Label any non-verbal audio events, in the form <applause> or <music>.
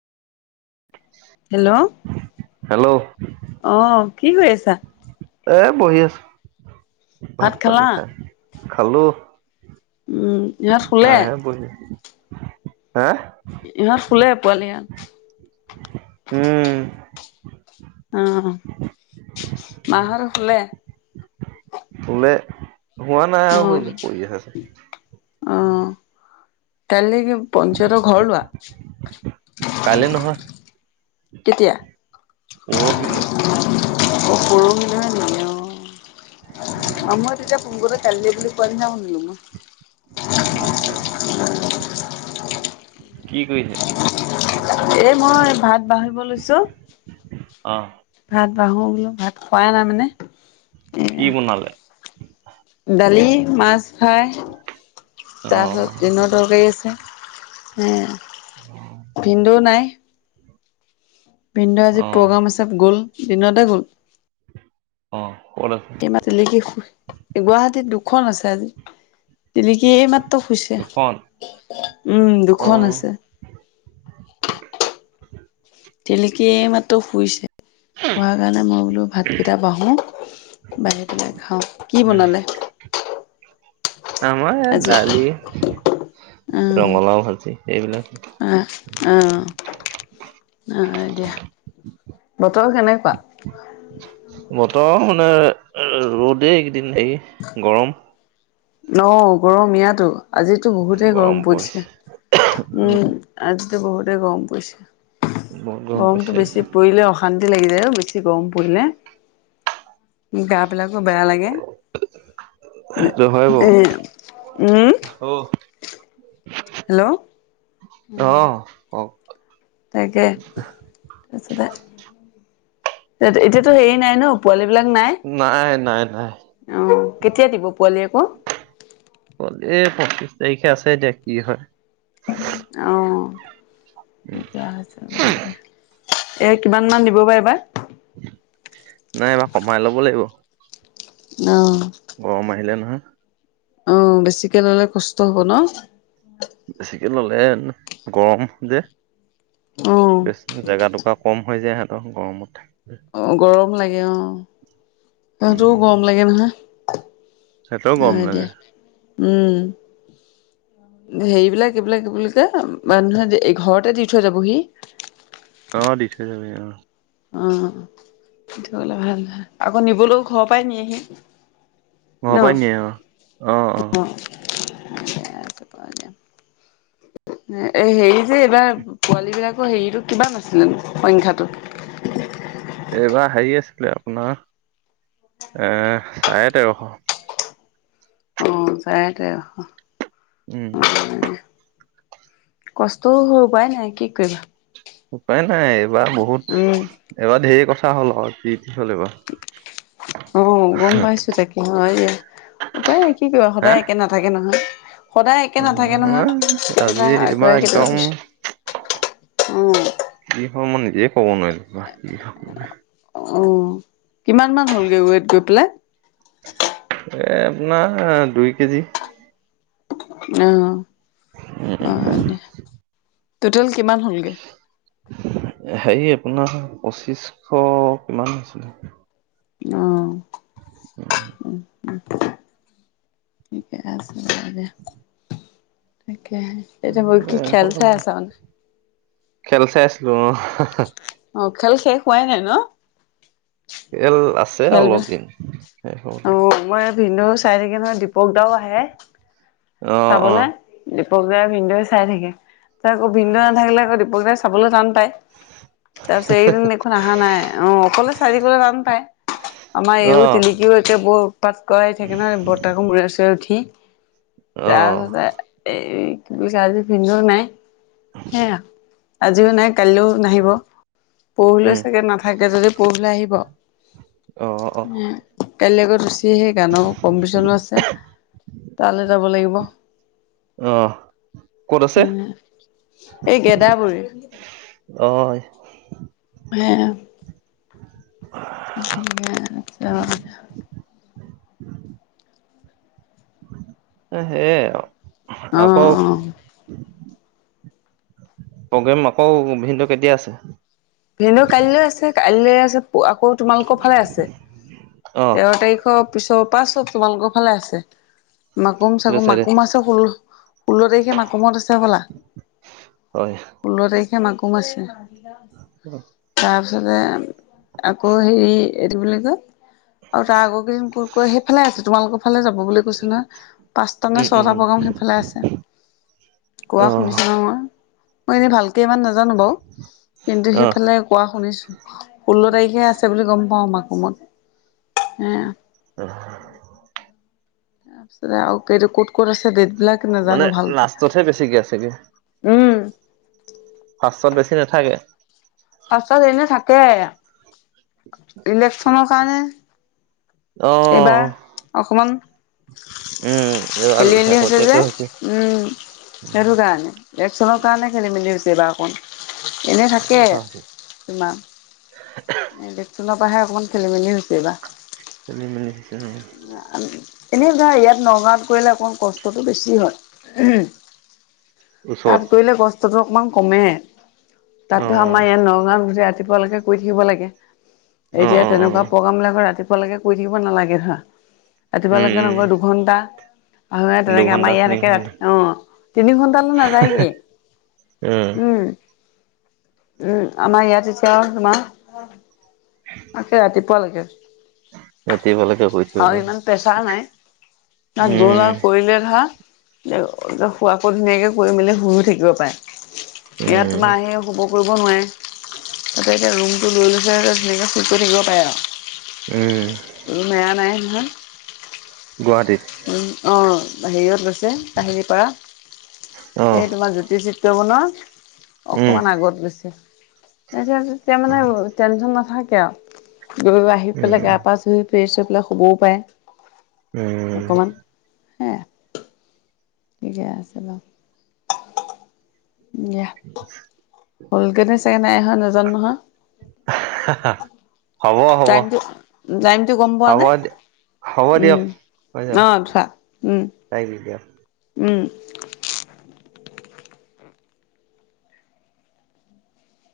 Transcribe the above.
Hello অ্ hello কি কৰি আছা? এ' বহি আছো। ভাত ভাব প খালা খা। খালো। উম', দিনত খুলে? হ। ইহঁত খুলে? পোৱালি ইহাত! হয়। মাহঁত শুলে খুলে। হোৱা নাই অ আৰু হয় ন পৰি আছেছে। তাল কি? পঞ্চায়তৰ ঘৰ লোৱা? কাইলে নহয় কেতিয়া? পৰহিলৈ পৰহিলিলৈ হে নেকি? অ' <unintelligible> অ মই তেতিয়া পোন কালিলে বুলি কোৱাৰ ন না শুনিলো মই। অ', কি কৰিৈছে? এ মই ভাত বাহিব লৈছো। অ। ভাত বাহো বোলো ভাত খোৱাই নাই মানে? কি এয়া, বনালে দালি মাছ। খাই, অ তাৰপিছত ডিমৰ তৰকাৰী আছে। উম। ভিনদেউ নাই? ভিনদেউ আজি অ প্ৰগ্ৰাম আছে গ'ল? দিনতে গ'ল। অ ক'ত আছে তেমা তেলেকি সু গুৱাহাটীত দু খন আছে আজি। তিলিকি এই মাত্ৰ শুইছে। দুখন উম, অ দুখন আছে। তিলিকি এই মাত্ৰ শুইছে। হোৱা কাৰণে মই বোলো ভাতকেইটা বাঢ়ো। বাঢ়ি পেলে খাওঁ। কি উম। বনালে আমাৰ ইয়াত, আজি দালি উম ৰঙালাও ভাজি এইবিলাকে। আহ আহ আহ, এতিয়া বতৰ কেনেকুৱা? বতৰ মানে, ৰ'দেই।। দিন ৰাতি গৰম। অ, গৰম ইয়াতো। আজিতো বহুতেই গৰম পৰিছে, উম আজ।। বহুতেই গৰম পৰিছে। বহুত গৰম গৰমটো পৰিছে বেছি পৰিলে অশান্তি।। লাগিে <inaudible> বেছি গৰম পৰিলে? গা বিলাকো বেয়া লাগে। হয় বাৰু। উ, উম। উম, হেল্ল' অ', কওক। তাকে তাৰপিছতে। এই, এতিয়াতো হেৰি নাই ন, পোৱালী বিলাক নাই নাই, নাই, নাই। আহ কেতিয়া দিব পোৱালি আকৌ? এক তাৰিখে আছে এতিয়া কি হয়। আহ ঠিকে আছে বাৰু দিয়া। এ কিমান মান দিব বাৰো এইবাৰ? নাই এই বাৰ কমাই ল'ব লাগিব। অহ, গৰম আহিলে নহয়, অ বেছিকে ললে কষ্ট হব ন? বেছিকে ল'লে, গৰম যে।। অ জেগা টোকোৰা কম হৈ যায় আৰু। একদম গৰমত থাকে। অ গৰম।। লাগে অ। সিহঁতৰো উম, গৰম লাগে নহয় সিহঁতৰো গৰম আহ এ দিয়া। লাগে। উম হেৰিবিলাক এইবিলাক এইবিলাক।। যে মানুহে যে এই ঘৰত।। তাতে দি থৈ যাবহি। অ', দিছে চাগে অ',। অ', সেটোহলে ভাল আকৌ নিবলৈও ঘৰৰ পৰাই নিয়েহি। ন ঘৰৰ পা নিয় অ-অ-অ। এই হেৰি যে এইবাৰ পোৱালী বিলাকৰ হেৰিটো কিমান আছিলে সংখ্যাটো? এইবাৰ হেৰি আছিলে আপোনাৰ এ', চাৰে তেৰশ। অ', চাৰে তেৰশ। উম। কষ্টও হয় উপায় নাই কি কৰিবা। উপায় ন। এ', এইবাৰ বহুত উম এইবাৰ ধেৰ কথা। কা হল-হল কি? অ', গম পাইছো তাকে হয় দিয়া উপায় নাই কি কৰিবা হা? সদায় একে নাথাকে নহয়। সদায় একে নাথাকে অ', নহয় আজি কেতিয়াবা এইবাৰ আগুৱাই কেতিয়াবা একদম কৈছো উ। অ', মই নিজে ক'ব নোৱাৰিলো। অ', কিমান মান হ'লগৈ ওৱেট গৈ পেলাই? এ--আপোনাৰ দুই কেজি। অ-অ। অ দে। তোল কিমান হ'লগে? হেৰি আপোনাৰ পঁচিশশ কিমান হৈছিলে। অ' উম উম ঠিকে আছে হব দে। কে এতি হ'ল কি খেল চাই আছা মানে? খেল চাই আছিলো অ',। অ', খেল শেষ? পোৱাই নাই ন? এল আছে অলপ খেলবিলাক? দিন। শেষ হ'বলে অ', মই। ভিনদৈ চাই থাকে নহয়। দীপক দাও আহে। অ অ চাবলৈ দি। পগ্ৰেম ভিৱদৈ চাই থাকে। ত আকৈ ভিনদৈ নাথাকিলে আকৈ দীপক দাই চ। চাবলৈ যাম। তাৰপিছত এইদিন দেখোন অহা নাই অ অকলে চাই থাকিবলৈ তান পায় আমাৰ অ এইও টিলিকিও একে বৰ উৎপাত কৰা থাকে নহয় বৰ্তাকৰ মূৰে চুৰে উঠি। অ তাৰপিছতে এই <inaudible> তমি কালজি ভিন্ন্দো নাই <inaudible> হেয়া। আজিও নাই। কালিলৈও নাহিব। পৰহিলৈ উম চাগে নাথাকে যদি পৰহিলৈ আহিব। অ অ সেয়া কাইলে গৈ <unintelligible> সেয়ে গানৰ কম্পিটিচনো আছে। তালৈ যাব লাগিব। অ ক'ত আছে হম, সেই গেদাবৰিৰ। অ এ সেইয়া। <unintelligible> আৰু <unintelligible> অ', সেয়ে আৰু। অ, অহ। প্ৰগ্ৰেম আকৌ ভিনদেউৰ কেতিয়া আছে? ভিনদেউৰ কাইলৈ আছে কাইলৈ আছ আকৌ তোমালোকৰ ফালে আছে। অ তেৰ তাৰিখৰ পিছৰ পৰা চব তোমালোকৰ ফালে আছে। মাকুম সেইটো চাকুম চাইডে মাকুম আছে পৰ পোন্ধৰ তাৰিখে মাকুমত আছে হব'লা হয় ষোল্ল তাৰিখ।। সেই দিনা মাকুমত আছে।। অ। তাৰপিছতে আকৌ হেৰি এইটো বুলি কয়।। আৰু তাৰ আগৰ কেইদিন ক'ত কৈ সেইফালে অ তাৰ আগতে সেই ফালে আছে। তোমালোকৰ ফালে যাব বুলি কৈছো নহয়। পাঁচটা নে উম ছয়টা প্ৰগ্ৰাম উম সেইফালে আছে কোৱা অহ শুনিছো ন মই। মই এনে ভালকে।। সিমান নাজানো বাৰু কিন্তু সেই।। অহ ইফালে কোৱা শুনিছো, ষোল্ল তাৰিখে আছে বুলি গম পাওঁ মাকুমত। হেইয়া। প <inaudible> মানে আৰুে ক'ত ক'ত আছে ডেট।। বিলাক মানে নাজানো ভালকে লাষ্টতহে বেছিকে উম।। উম ফাষ্টত বেছি নাথাকে? ফাৰ্ষ্টত এনে থাকে ইলেকচনৰ কাৰণে।। অ এইবাৰ অকমান উম এইবাৰ খেলি মেলি হৈছে শেহতীয়াকে যে, উম, উম সেইটো কাৰণে, ইলেকচনৰ কাৰণে খেলি মেলি হৈছে। দে না অকণ এনে সেইটো থাকে কথা হৈছে কিমা <unintelligible> তাৰ পৰাহে অকমান খেলি মেলি হৈছে এইবা খেলি মেলি হৈছে উম। এনেই ধৰা, ইয়াত নগাঁৱত কৰিলে, অকমান কষ্টটো বেছি হয়। তাত ওচৰত কৰিলে গছ অকমান কমে। তাত অ ধৰা, আমাৰ ইয়াত নগাঁওত গোটেই ৰা <unintelligible> পালৈকে কৈ থাকিব লাগে। অ এতিয়া অ অ তেনেকুৱা প্ৰগ্ৰামিলাক ৰাতি ব লাগে। কৰি থাকিব নালাগে হা। ৰাতিপুৱা উম লৈকে উম নহয়, দুঘন্টা অ' তেনেকে আমাৰ দুঘন্টা তিনি ইয়াতকে ঘন্টা ৰাতি, অঁ, তিনি ঘন্টালৈ নাযায় গে, উম। উম, আমাৰ ইয়াত এতিয়া <unintelligible> তাকে ৰাতিপুৱালৈকে। ৰাতিবালকে কৰি থাকিব আৰু ইমান লাগে, প্ৰেছাৰ নাই। তাত গ'ল আৰু উম। কৰিলে শোৱা আকৌ, ধুনীয়াকে কৰি মেলি শুইও থাকিব পাৰে। ইয়াত উম তোমাৰ আহে হুব কৰিব নোৱাৰে, তাতে এতিয়া ৰুমটো লৈ লৈছে তেনেকৈ শুই কৰি থাকিব পাৰে উম আৰু। বেয়া নাই, হম। গুৱাহাটী উম অঁ। হেৰিয়ত গৈছে কাহিলীপাৰা, অ এই তোমাৰ জ্যোতি চিত <unintelligible> উম অকমান আগত গৈছে। <unintelligible> তেতিয়া মানে টেনশ্যন নাথা কিয়। গৈ আহি পেলাই, উম গা পা ধুই ফ্ৰেছ হৈ পেলাই শুবও পাৰে। উম অকমান হ, ঠিকে আছে বাৰ। <inaudible> সলগনে চে নাই, হয় নাজানো নহয়। হা হা হ'ব হ'ব টাইমটো টাইমটো গম পোৱা হ'ব নে? হ'ব উম, দিয়ক হৈ যাব অ', আচ্ছা। উম। তাইক দি দিয়া উম।